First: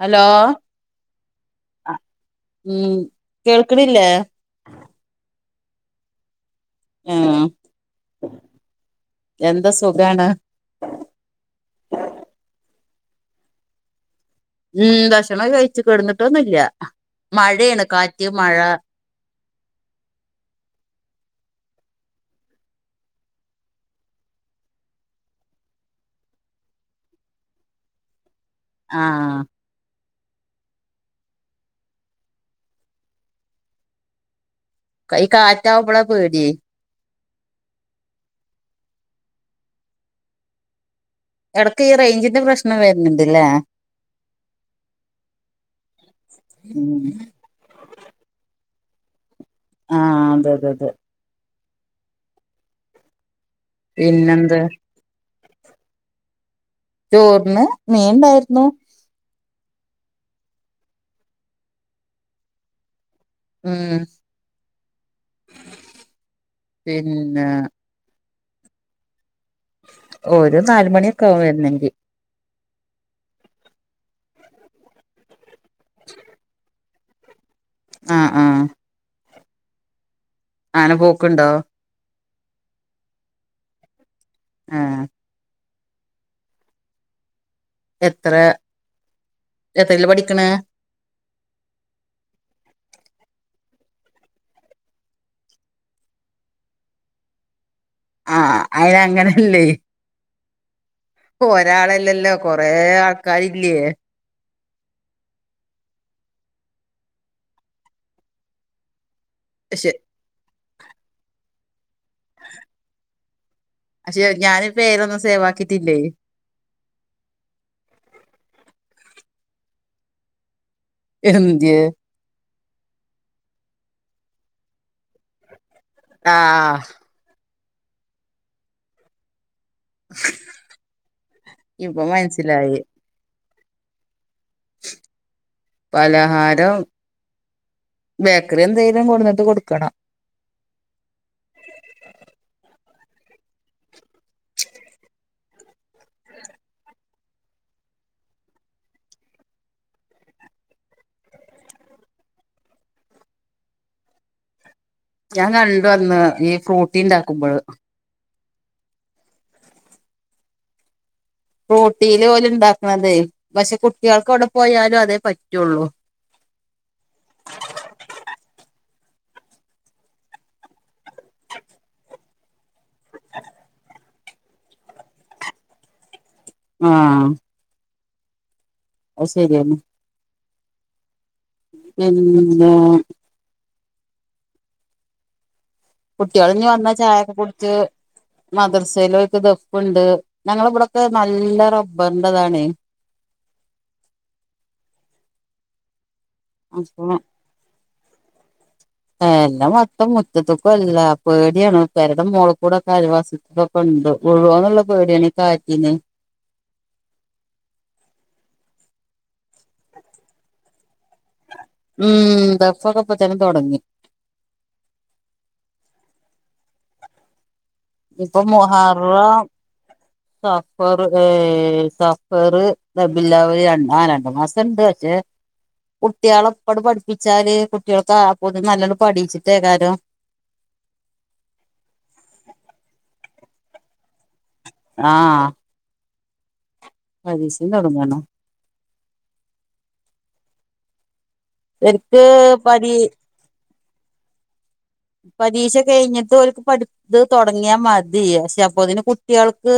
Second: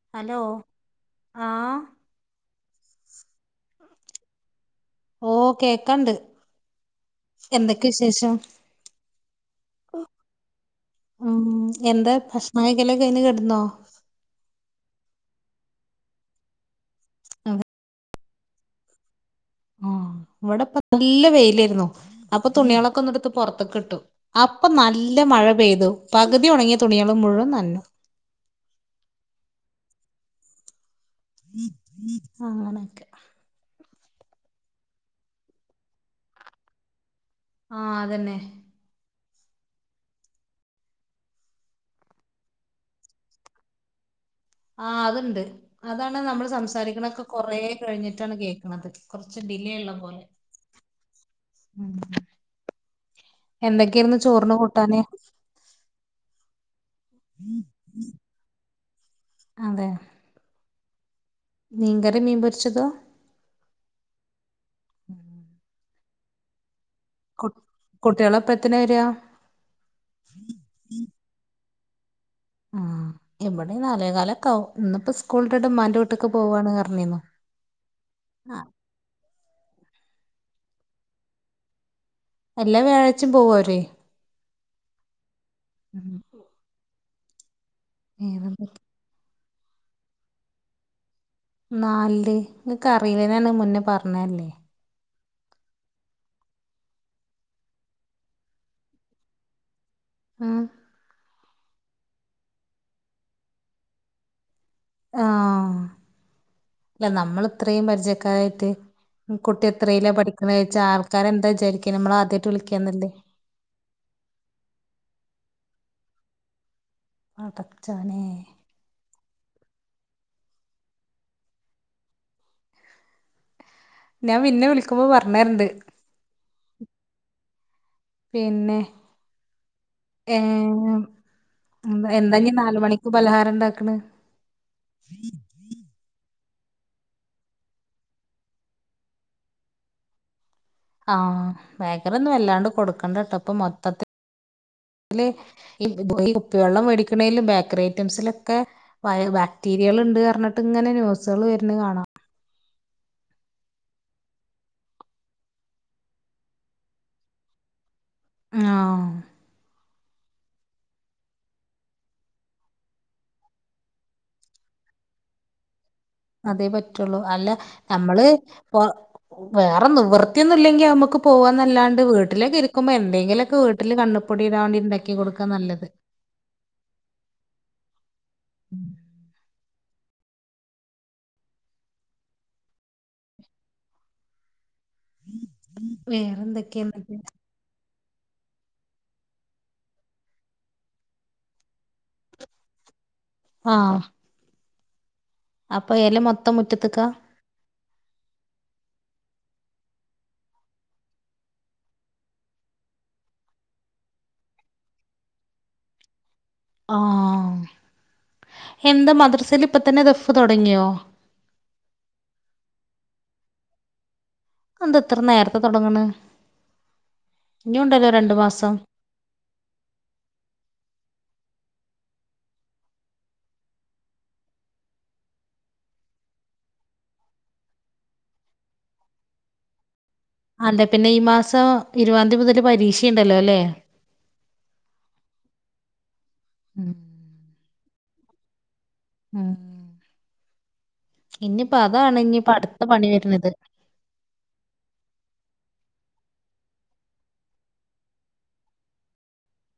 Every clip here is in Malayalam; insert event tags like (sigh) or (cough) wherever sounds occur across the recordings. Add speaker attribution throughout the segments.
Speaker 1: ഹലോ,
Speaker 2: ആഹ്
Speaker 1: അ ഉം കേൾക്ക്ണില്ലേ?
Speaker 2: ഓ കേക്കാണ്ട്
Speaker 1: ആഹ്
Speaker 2: എന്തൊക്കെ വിശേഷം
Speaker 1: എന്താ സുഖാണ്
Speaker 2: ഉം എന്താ ഭക്ഷണം കഴിക്കലൊക്കെ കയിഞ് കെടന്നോ
Speaker 1: ഉം ഭക്ഷണം കഴിച്ചു കെ ടന്നിട്ടൊന്നുല്ല മഴയാണ് കാറ്റ് മഴ
Speaker 2: ഉം ഇവിടെപ്പോ നല്ല വെയിലരുന്നു അപ്പൊ തുണിളൊക്കെ ഒന്ന് എടുത്ത് പോറത്തൊക്ക്‌ട്ടു അപ്പൊ നല്ല മഴ പെയ്തു പകുതി ഒണങ്ങിയ തുണികൾ മുഴുവൻ നനഞ്ഞു
Speaker 1: ആഹ്
Speaker 2: (inaudible)
Speaker 1: കൈ കാറ്റാവുമ്പള പേടിയേ
Speaker 2: ആഹ് അതന്നെ
Speaker 1: എടക്ക് ഇ റൈഞ്ചിന്റെ പ്രശ്നം വരുന്നുണ്ട്ല്ലേ
Speaker 2: ആ അത്ണ്ട് അതാണ് നമ്മള്
Speaker 1: ഉം
Speaker 2: സംസാരിക്ക്ണെ കൊറെ കഴിഞ്ഞിട്ടാണ് കേക്ക്‌ണത്
Speaker 1: ആഹ് അതെ അതെ അതെ
Speaker 2: (unintelligible) എന്തൊക്കെയിരുന്നു ചോറിന്
Speaker 1: പിന്നെന്താ
Speaker 2: കൂട്ടാന്
Speaker 1: ചോറിന് മീൻണ്ടായിരുന്നു
Speaker 2: അതെ മീൻകറിം മീൻപൊരിച്ചതാ
Speaker 1: ഉം പിന്നെ
Speaker 2: കുട്ടികള എപ്പഴത്തിന വരിക
Speaker 1: ഒരു നാല് മണിയൊക്കെ ആവും വരുനെങ്കിൽ
Speaker 2: ഉം ഇവിടെ നാലേ കാലൊക്കെ ആവും ഇന്ന് ഇപ്പോ സ്കൂൾ വിട്ടിട്ട് ഇമ്മാന്റെ വീട്ടിക്ക് പോകാണ് റഞ്ഞിന്നു
Speaker 1: ഉം ഉം അങ്ങനെ പോക്ക്ണ്ടോ
Speaker 2: എല്ലാം വ്യാഴായ്ച്ചി പോകു വര്
Speaker 1: ഏഹ്
Speaker 2: (unintelligible)
Speaker 1: എത്രേ
Speaker 2: ഏതാ
Speaker 1: എത്രല് പഠിക്ക്ണ്
Speaker 2: നാലില് ങ്ങക്ക് അറിയില്ലേ ഞാന് മുന്നേ പറഞ്ഞല്ലേ
Speaker 1: ആഹ് അയിന് അങ്ങനെല്ലേ
Speaker 2: ഉം
Speaker 1: ഒരാളല്ലല്ലോ കൊറെ ആൾക്കാരില്ലയേ
Speaker 2: ആഹ് ല്ല നമ്മള് ഇത്രേം പരിചയക്കാരായിട്ട് കുട്ടി
Speaker 1: പക്ഷെ
Speaker 2: എത്രല്ല പഠിക്കണ വച്ചാ ആൾക്കാരെന്താ വിചാരിക്ക നമ്മള് ആദ്യമായിട്ട് വിളിക്കാന്നല്ലേ
Speaker 1: ക്ഷെ ഞാന് പേരൊന്നും സേവാക്കിയിട്ടില്ലേ
Speaker 2: അ പടച്ചോനെ
Speaker 1: എന്ത്യേ
Speaker 2: ഞാ പിന്നെ വിളിക്കുമ്പോ പറഞ്ഞരണ്ട്
Speaker 1: ആഹ്
Speaker 2: പിന്നെ ഏഹ്
Speaker 1: ഇപ്പൊ
Speaker 2: എന്താ നി നാല
Speaker 1: മനസ്സിലായി
Speaker 2: മണി പലഹാരണ്ടാക്ക്ണ്
Speaker 1: പലഹാരം. ബേക്കറി എന്തെങ്കിലും കൊടുട്ട് കൊടുക്കണം.
Speaker 2: ആഹ വേഗറൊന്നും വല്ലാണ്ട് കൊടുക്കണ്ട കേട്ടോ ഇപ്പൊ മൊത്തത്തി. ഈ ഉപ്പ വെള്ളം മേടിക്കണേലും ബേക്കറി ഐറ്റംസിലൊക്കെ. ബാക്ടീരിയകൾ ഉണ്ട് പറഞ്ഞിട്ട് ഇങ്ങനെ ന്യൂസുകൾ വരുന്ന കാണാം.
Speaker 1: ഞാൻ കണ്ട വന്ന് ഈ ഫ്രൂട്ടീൻണ്ടാക്കുമ്പോൾ.
Speaker 2: ആ.
Speaker 1: റോട്ടീൽ പോലെ ഉണ്ടാക്കണതേ പക്ഷെ കുട്ടികൾക്ക് അവിടെ പോയാലും അതേ പറ്റുള്ളൂ.
Speaker 2: അതേ പറ്റുള്ളൂ അല്ല നമ്മള് ഇ. വേറെ നിവൃത്തിയന്ന ഇല്ലെങ്കി നമ്മുക്ക് പോവാന്നല്ലാണ്ട് വീട്ടിലേക്കെ ഇരിക്കുമ്പോ എന്തെങ്കിലുമൊക്കെ വീട്ടിൽ കണ്. പപ്പൊടി ഇടാണ്ടി ഉണ്ടാക്കി കൊടുക്കാൻ നല്ലത്.
Speaker 1: ആഹ. അ ശരിയല്ല. ഉം
Speaker 2: വേറെ
Speaker 1: കുട്ടികളഞ്
Speaker 2: എന്തൊക്കെയാ
Speaker 1: വന്ന
Speaker 2: എന്നിട്ട്?
Speaker 1: ചായൊക്കെ കൊടുത്ത്. മദർസയിലക്ക് ദഫുണ്ട് ഞങ്ങള ഇവിടെൊക്കെ നല്ല റബ്ബറിന്റെതാണേ.
Speaker 2: ആഹ. അപ്പൊ എല മൊത്തം
Speaker 1: അത്
Speaker 2: മുറ്റത്ത്ക്കാ
Speaker 1: പോളാം. എല്ലാം മത്തം മുറ്റത്തക്കും അല്ല പേടിയാണ് പരടെ മോളക്കൂടൊക്കെ അഴിവാസത്തില ഉണ്ട് ഉഴുവന്നുള്ള പേടിയാണ് കാറ്റീന്ന്.
Speaker 2: ആഹ എന്താ മദ്രസൽ ഇപ്പ തന്നെ ദഫ് തുടങ്ങിയോ?
Speaker 1: ഉം ദഫ കപ്പത്തന്നെ തുടങ്ങി.
Speaker 2: അന്ത ഇത്ര നേരത്തെ തുടങ്ങണ.
Speaker 1: ഇപ്പ
Speaker 2: മാസം
Speaker 1: മുഹറം. സഫർ ഏ സഫർ റബില്ലാവല് ആ രണ്ട് ആ രണ്ടു മാസണ്ട്. ജ. കുട്ടികളെപ്പട് പഠിപ്പിച്ചാല് കുട്ടികൾക്ക് ആ പും നല്ലണം പഠിച്ചിട്ടേക്കാലോ.
Speaker 2: അല്ലേ പിന്നെ ഈ മാസം ഇരുപാന് തീയതി മുതല് പരീക്ഷയുണ്ടല്ലോ അല്ലേ.
Speaker 1: ആഹ.
Speaker 2: ഉം
Speaker 1: പരീശം തുടങ്ങണോ?
Speaker 2: ഉം (inaudible) ഇനിയിപ്പോ
Speaker 1: ശരിക്ക്
Speaker 2: അതാണ് ഇനിയിപ്പ അടുത്ത
Speaker 1: പരീ
Speaker 2: പണി വരുന്നത്.
Speaker 1: പരീക്ഷ കഴിഞ്ഞിട്ട് ഓല്ക് പഠി. ഇത് തുടങ്ങിയാ മതി പക്ഷെ അപ്പൊതിന് കുട്ടിയെല്ക്..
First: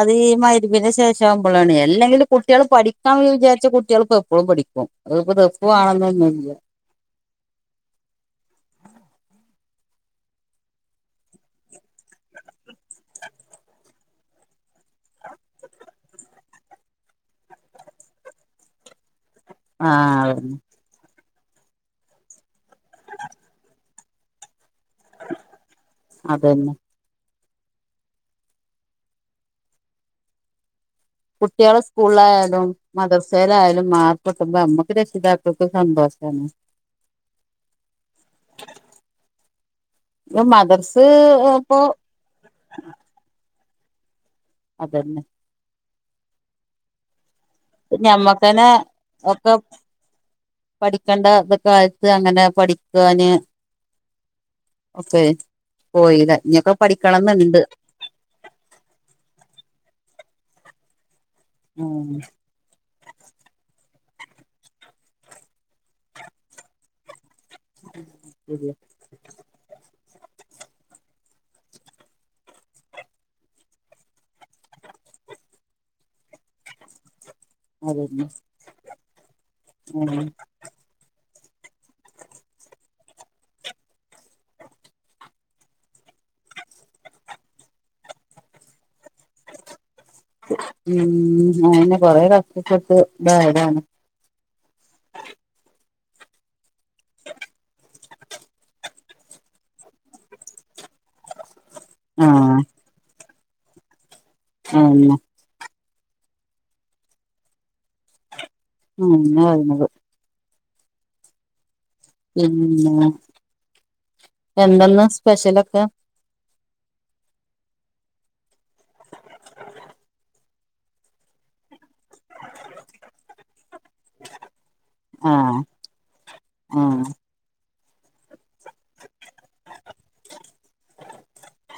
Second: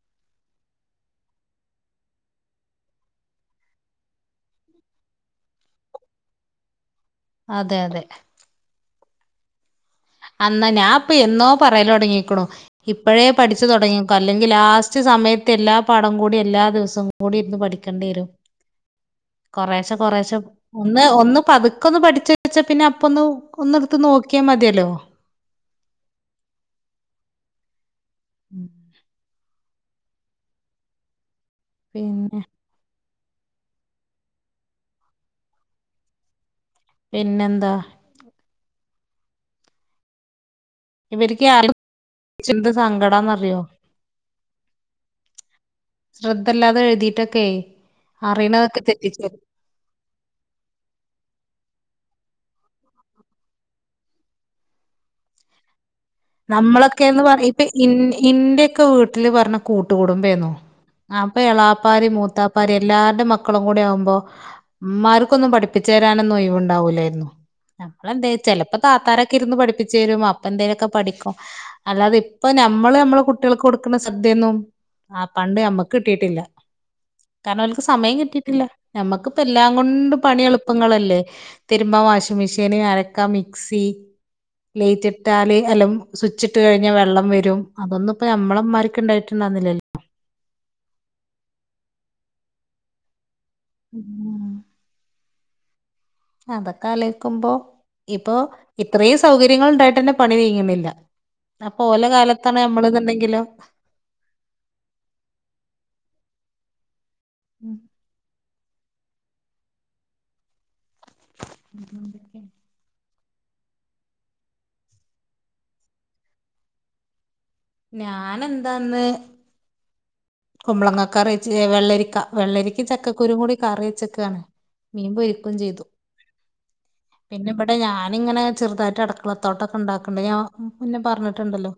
Speaker 1: അത് ഈ മരിബിന്റെ ശേഷ ആവുമ്പോഴാണ് അല്ലെങ്കിലി കുട്ടികൾ പഠിക്കാ വിചാരിച്ച കുട്ടികൾപ്പൊപ്പോഴും പഠിക്കും. അത് ഇപ്പ ദഫു ആണെന്നൊന്നുംല്ല.
Speaker 2: അതെ അതെ അന്നാ ഞാൻ പ്പൊ എന്നോ പറയലൊടങ്ങിക്കണു. ഇപ്പഴേ പഠിച്ചു തുടങ്ങിക്കൊ അല്ലെങ്കി ലാസ്റ്റ് സമയത്ത് എല്ലാ പടം കൂടി എല്ലാ ദിവസം കൂ (unintelligible) മൂടി ഇന്ന് പഠിക്കണ്ടേരും.
Speaker 1: (unintelligible)
Speaker 2: കൊറേശെ
Speaker 1: ആഹ്
Speaker 2: കൊറെേശ
Speaker 1: അതന്നെ
Speaker 2: ഒന്ന് ഒന്ന് പതുക്കൊന്ന് പഠിച്ച വച്ചാ പിന്നെ അപ്പ ഒന്ന് ഒന്ന്. നോക്കിയാ മതിയേല്ലോ.
Speaker 1: അതന്നെ
Speaker 2: ഉം.
Speaker 1: കുട്ടികള്
Speaker 2: പിന്നെ
Speaker 1: സ്കൂളിലായലും. മദർസേയിലായാലും മാർക് കൊട്ടുമ്പോ അമ്മക്ക് രക്ഷിതാക്കൾ ക് സന്തോഷണ്.
Speaker 2: പിന്നെന്താ
Speaker 1: ഇവൻ മദർസ്‌
Speaker 2: ഇവരിക്ക് (unintelligible) സങ്കടന്നറിയോ
Speaker 1: അതന്നെ
Speaker 2: ശ്രദ്ധല്ലാതെ എഴുതിയിട്ടൊക്കെ
Speaker 1: ഞമ്മക്കന്നെ
Speaker 2: അറിയണതൊക്കെ തെറ്റിച്ച്
Speaker 1: മൊത്തം പഠിക്കേണ്ടെക്ക കാലത്ത് അങ്ങനെ പഠിക്കാന് ഒക്കെ പോയിടെ
Speaker 2: നമ്മളൊക്കെന്ന് പറ ഇപ്പൊ ഇ ഇന്റെയൊക്കെ വീട്ടില് പറഞ്ഞ കൂട്ടുകുടുമ്പേന്നു ആപ്പ എളാപ്പാര്
Speaker 1: ആഹ്
Speaker 2: മൂത്താ പ്പാര് എല്ലാവരുടെ മക്കളും കൂടി ആവുമ്പോ ഉമ്മാർക്കൊന്നും പഠിപ്പിച്ചു തരാനൊന്നും ഒയിവുണ്ടാവൂല്ലായിരുന്നു. ഞമ്മളെന്തെയും
Speaker 1: ശരിയാ
Speaker 2: ചിലപ്പോ താത്താരൊക്കെ ഇരുന്ന് പഠിപ്പിചെരും അപ്പ എന്തേലൊക്കെ പഠിക്കും അല്ലാതെ ഇപ്പ നമ്മള് നമ്മള കുട്ടികൾക്ക് കൊടുക്കുന്ന ശ്രെദ്ധയൊന്നും ആ പണ്ട് ഞമ്മക്ക് കിട്ടീട്ടില്ല കാരണോൽക്ക് സമയം
Speaker 1: അതന്നെ
Speaker 2: കിട്ടീട്ടില്ല നമ്മക്ക്പ്പ എല്ലാംകൊണ്ടും
Speaker 1: ആഹ്
Speaker 2: പണി എളു പ്പങ്ങളല്ലേ തിരുമ്പാൻ വാഷിങ് മെഷീന് അരക്കാൻ മിക്സി ലേറ്റിട്ടാല് എലും സ്വിച്ചിട്ട് കഴിഞ്ഞ വെള്ളം വരും അതൊന്നുപ്പോ നമ്മളുമ്മമാർക്ക് ണ്ടായിട്ടുണ്ടായിരുന്നില്ലാലോ
Speaker 1: ഉം അയെന്നെ കൊറേ കഷ്ടപ്പെട്ട് ഇതായതാണ്.
Speaker 2: ഉം അതൊക്ക ആലോയിക്കുമ്പോ ഇപ്പൊ ഇത്രയും സൗകര്യങ്ങൾ ഉണ്ടായിട്ടന്നെ പണി നീങ്ങ്ന്നില്ല അപ്പൊ ഓല കാലത്താണ്
Speaker 1: ആഹ്
Speaker 2: ന്നമ്മൾ അന്നുണ്ടെങ്കിലോ
Speaker 1: അതെന്നെ
Speaker 2: ഉം
Speaker 1: ഉം (unintelligible)
Speaker 2: ഉം
Speaker 1: പിന്ന എന്തെന്ന സ്പെഷ്യലൊക്കെ
Speaker 2: ഞാൻ എന്താന്ന് കുമ്പളങ്ങ കറിവെച്ച് വെള്ളരിക്ക വെള്ളരിക്ക ചക്കക്കുരും കൂടി കറി വെച്ചക്കാണ് മീൻ പൊരിക്കുവേം
Speaker 1: ആഹ്
Speaker 2: ചെയ്തു
Speaker 1: ആഹ്
Speaker 2: പിന്നെ ഇവിടെ ഞാനിങ്ങനെ ചെറുതായിട്ട് അടക്കളത്തോട്ടൊക്കെ ണ്ടാക്കണ്ട് ഞാ മുന്നേ പറഞ്ഞിട്ടുണ്ടല്ലോ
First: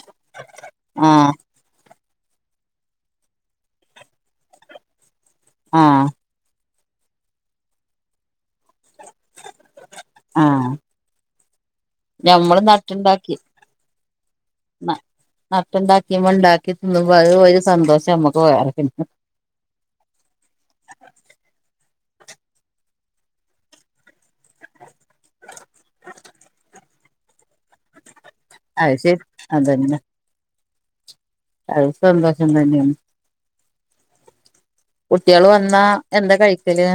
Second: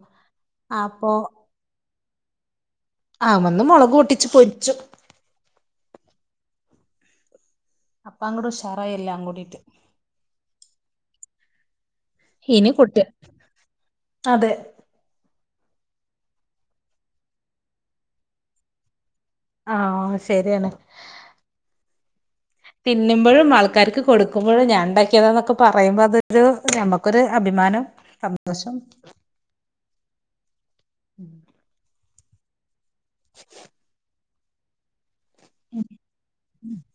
Speaker 2: അപ്പോ
Speaker 1: ആഹ്
Speaker 2: ആ വന്നു മൊളക് പൊട്ടിച്ച് പൊരിച്ചു
Speaker 1: ആഹ്
Speaker 2: അപ്പ അങ്ങ് ഉഷാറായി എല്ലാംകൂടിട്ട്
Speaker 1: ആഹ് ഞമ്മള്
Speaker 2: ഇനി കുട്ട്
Speaker 1: നട്ടുണ്ടാക്കി
Speaker 2: അതെ
Speaker 1: നട്ടുണ്ടാക്കിയുമ്പോ ഉണ്ടാക്കി തിന്നുമ്പ അതുവൊരു സന്തോഷം നമ്മുക്ക് വേറയുണ്ട്
Speaker 2: ആഹ് ശരിയാണ് തിന്നുമ്പോഴും ആൾക്കാർക്ക് കൊടുക്കുമ്പോഴും ഞാൻ ഉണ്ടാക്കിയതാ എന്നൊക്കെ പറയുമ്പോ അതൊരു നമ്മുക്കൊരു അഭിമാനം (unintelligible)
Speaker 1: അത് ശരി അതെന്നെ അത് സന്തോഷം തന്നാണ്
Speaker 2: (inaudible)
Speaker 1: കുട്ടികള് വന്നാ എന്താ കഴിക്കല്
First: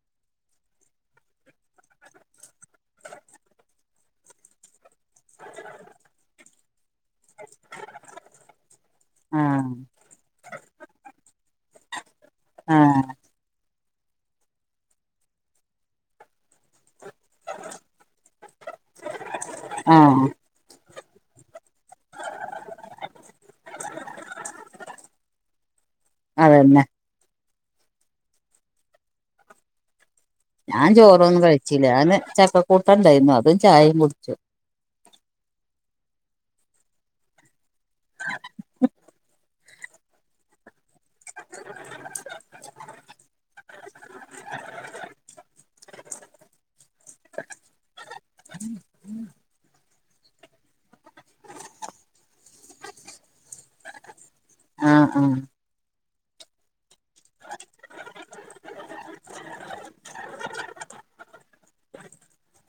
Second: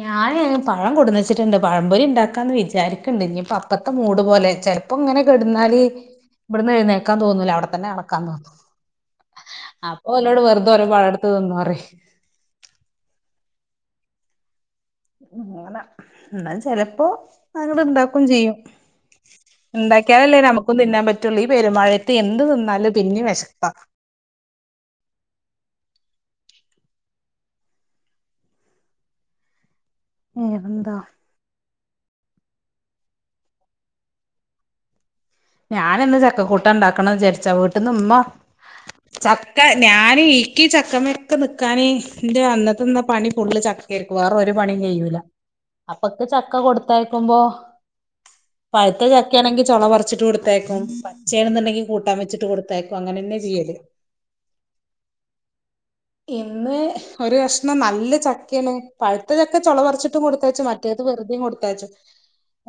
Speaker 2: ഞാന് പഴം കൊടുന്നച്ചിട്ടുണ്ട് പഴംപൊരി ഉണ്ടാക്കാന്ന് വിചാരിക്കണ്ട് ഇനിയിപ്പ അപ്പത്തെ മൂട് പോലെ ചെല പ്പം ഇങ്ങനെ കെടന്നാല് ഇവിടുന്ന് എഴുന്നേക്കാൻ തോന്നൂല അവിടെ തന്നെ കെടക്കാൻ തോന്നുന്നു
Speaker 1: ആഹ്
Speaker 2: ഓനോട്‌ വെറുതെ ഒരു പഴം എടുത്തു തിന്നോ പറയും
Speaker 1: ആഹ്
Speaker 2: അങ്ങന എന്നാൽ ചെലപ്പോ അവരത്ണ്ടാക്കും ചെയ്യും
Speaker 1: ആഹ്
Speaker 2: ഉണ്ടാക്കിയാലല്ലേ നമുക്ക് തിന്നാൻ പറ്റുള്ളൂ. ഈ പെരുമഴയത്ത് എന്ത് തിന്നാലും പിന്നെം വെശപ്പ
Speaker 1: അതന്നെ ഞാൻ ചോറൊന്നും കഴിച്ചില്ല ഞാന് ചക്കക്കൂട്ടാണ്ടായിരുന്നു അതും ചായെം കുടിച്ചു
Speaker 2: ഞനിന്ന് ചക്കക്കൂട്ടാണ്ടാക്കണംചരിച്ച വീട്ട്ന്ന്മ്മ ചക്ക ഞാന് ചക്കമയൊക്കെ നിക്കാനേ ന്റെ അന്നത്തെന്ന പണി ഫുള്ള് ചക്കേരിക്കും വേറൊരു പണി ചെയ്യൂല പൊക്കെ ചക്ക കൊടുത്തയക്കുമ്പോ പയ്ത്ത ചക്കേണെങ്കി ചൊള വറിച്ച് ത്തേക്കും പച്ചെണെന്നുണ്ടെങ്കി കൂട്ടാൻ വച്ചിട്ട് കൊടുത്തേക്കും അങ്ങനെന്നെ ചെയ്യല്
Speaker 1: ആഹ് ആഹ്
Speaker 2: ഇന്ന് ഒരു കഷ്ണം നല്ല ചക്കേണ്. പഴുത്ത ചക്ക ചൊളവറച്ചിട്ടും കൊടുത്തയച്ചു മറ്റേത് വെറുതേം കൊടുത്തയച്ചു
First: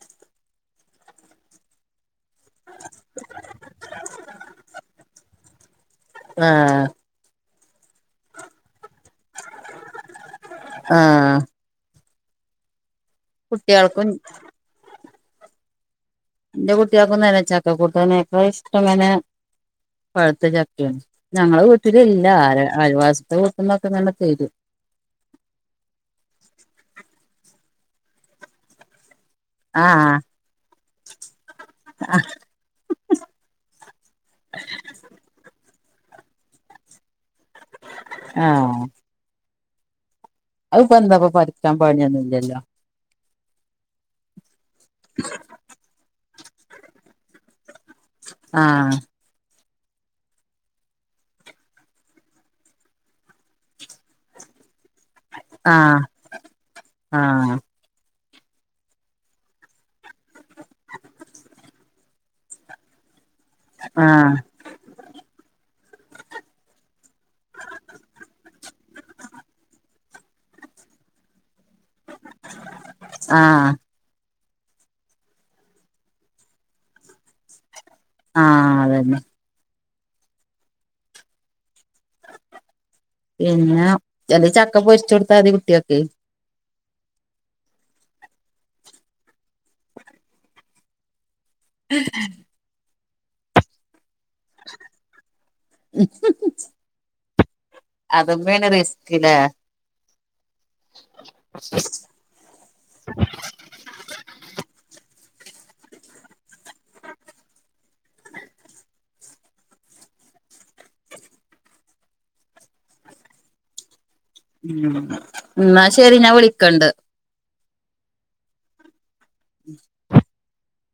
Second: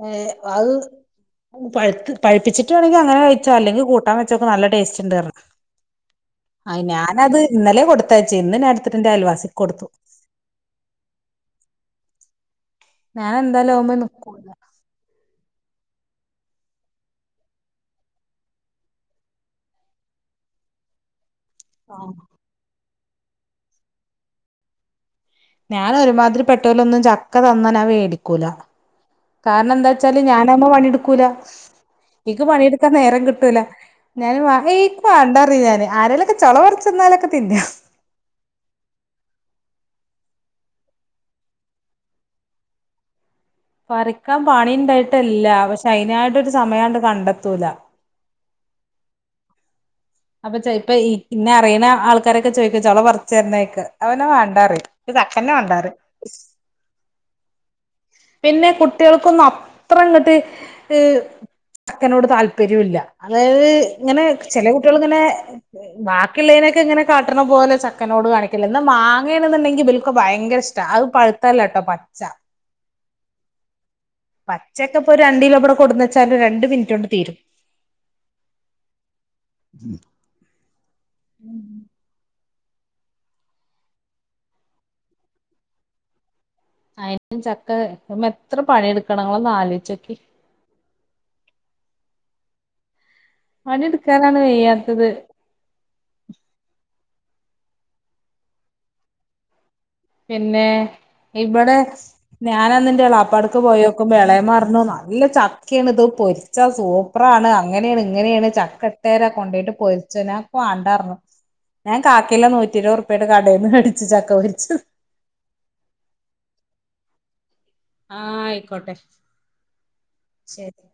Speaker 2: ഏ അത് പഴ്ത് പഴുപ്പിച്ചിട്ട് വേണോങ്കി അങ്ങനെ കയിച്ചോ അല്ലെങ്കി കൂട്ടാൻ വെച്ചോക്ക് നല്ല ടേസ്റ്റുണ്ട്റഞ്
Speaker 1: ആഹ്
Speaker 2: ഞത് ഇന്നലേ കൊട്ത്തയച്ചേ ഇന്ന് ഞാടെത്തിട്ടെന്റെ അൽവാസിക്കൊടുത്ത്
Speaker 1: ആഹ്
Speaker 2: ഞാന്തായാലു
Speaker 1: കുട്ടികൾക്കും
Speaker 2: (unintelligible)
Speaker 1: ന്റെ കുട്ട്യാക്കൊന്നന്നെ ചക്കക്കൂട്ടനക്ക ഇഷ്ടം (unintelligible) പഴുത്ത ചക്ക്യാണ്. ഞങ്ങള
Speaker 2: ആഹ്
Speaker 1: വീട്ടിലില്ലാ ആ ആൽവാസ്ത്തെ വൂട്ട്ന്നൊക്കെ നമ്മെ തരും
Speaker 2: ഞാനൊരുമാതിരി പെട്ടോലൊന്നും ചക്ക തന്നാനാ വേടിക്കൂല കാരണം എന്താച്ചാല്
Speaker 1: ആഹ്
Speaker 2: ഞാൻ നമ്മ പണിയെടുക്കൂല എക്ക് പണിയെടുക്കാൻ നേരം കിട്ടൂല ഞാന് വഹേക്ക് വാണ്ടാറി ഞാന് ആരെേലൊക്കെ ചൊള പറിച്ചന്നാലൊക്കെ തിന്നും
Speaker 1: ആഹ് അത്പ്പൊന്താപ്പ പറിക്കാൻ പണിയൊന്നുല്ലല്ലോ
Speaker 2: പറിക്കാൻ പണിണ്ടായിട്ടല്ല പക്ഷെ അയ്നായിട്ടൊരു സമയാണ്ട് കണ്ടെത്തൂല
Speaker 1: ആഹ്
Speaker 2: അപ്പൊ ചെല്പ ഈ ഇന്നെ അറിയണ ആൾക്കാരൊക്കെ ചോയ്ക്കു ചൊള പറിച്ചു തരുന്നൊക്ക് ഞാപിന്ന വേണ്ടാറ
Speaker 1: ആഹ് ആഹ്
Speaker 2: പിന്നെ കുട്ടികൾക്കൊന്നും അത്രങ്ങട്ട് ഈ ചക്കേനോട് താല്പര്യവില്ല അതായത് ഇങ്ങനെ
Speaker 1: ആഹ്
Speaker 2: ചെല കുട്ട്യളിങ്ങനെ ബാക്കിയുള്ളേനൊക്കെ ഇങ്ങനെ കാട്ട്ണ പോലെ ചക്കേനോട് കാണിക്കില്ല എന്നാ മാങ്ങേണെന്നുണ്ടെങ്കിൽ ഇബല്ക്ക് ബയങ്കരഷ്ട അത് പഴുത്തല്ലട്ടോ പച്ച
Speaker 1: ആഹ്
Speaker 2: പച്ചക്കെപ്പോ ഒരു രണ്ടീലോബടെ കൊടുന്നെച്ചാല് രണ്ട് മിനിറ്റൊണ്ട് തീരും
Speaker 1: ആഹ് അതന്നെ
Speaker 2: (inaudible)
Speaker 1: പിന്നെ ചെലെ ചക്ക പൊരിച്ചു കൊടുത്താതി കുട്ട്യക്ക്
Speaker 2: അയിരിക്കും ചക്ക നമ്മെത്ര പണിയെടുക്കണങ്ങളൊന്ന് ആലോയ്ച്ചോക്കി
Speaker 1: (inaudible)
Speaker 2: പണിടുക്കാനാണ് വെയ്യാത്തത്
Speaker 1: (unintelligible) അതുംമേനെറിസ്കിലാ
Speaker 2: പിന്നെ ഇവടെ ഞാനന്ന്ന്റെ എളാപ്പാടക്ക് പോയോക്കുംമ്പൊ എളേമ്മാറഞ്ഞു നല്ല ചക്കയാണ് ഇത് പൊരി ച്ച സൂപ്പറാണ്ണ് അങ്ങനെയാണ് ഇങ്ങനെയാണ് ചക്കേട്ട് രാ കൊണ്ടോയിട്ട് പൊരിച്ചോ ഞാവാണ്ടാ ഞാൻ കാക്കിലോ നൂറ്റിറുപ്യേടെ കടേന്ന്മേടി
Speaker 1: ഉം ന്നാ ശെരി ഞാൻ വിളിക്കണ്ട്
Speaker 2: ആയിക്കോട്ടെ
Speaker 1: ഉം
Speaker 2: ശെരി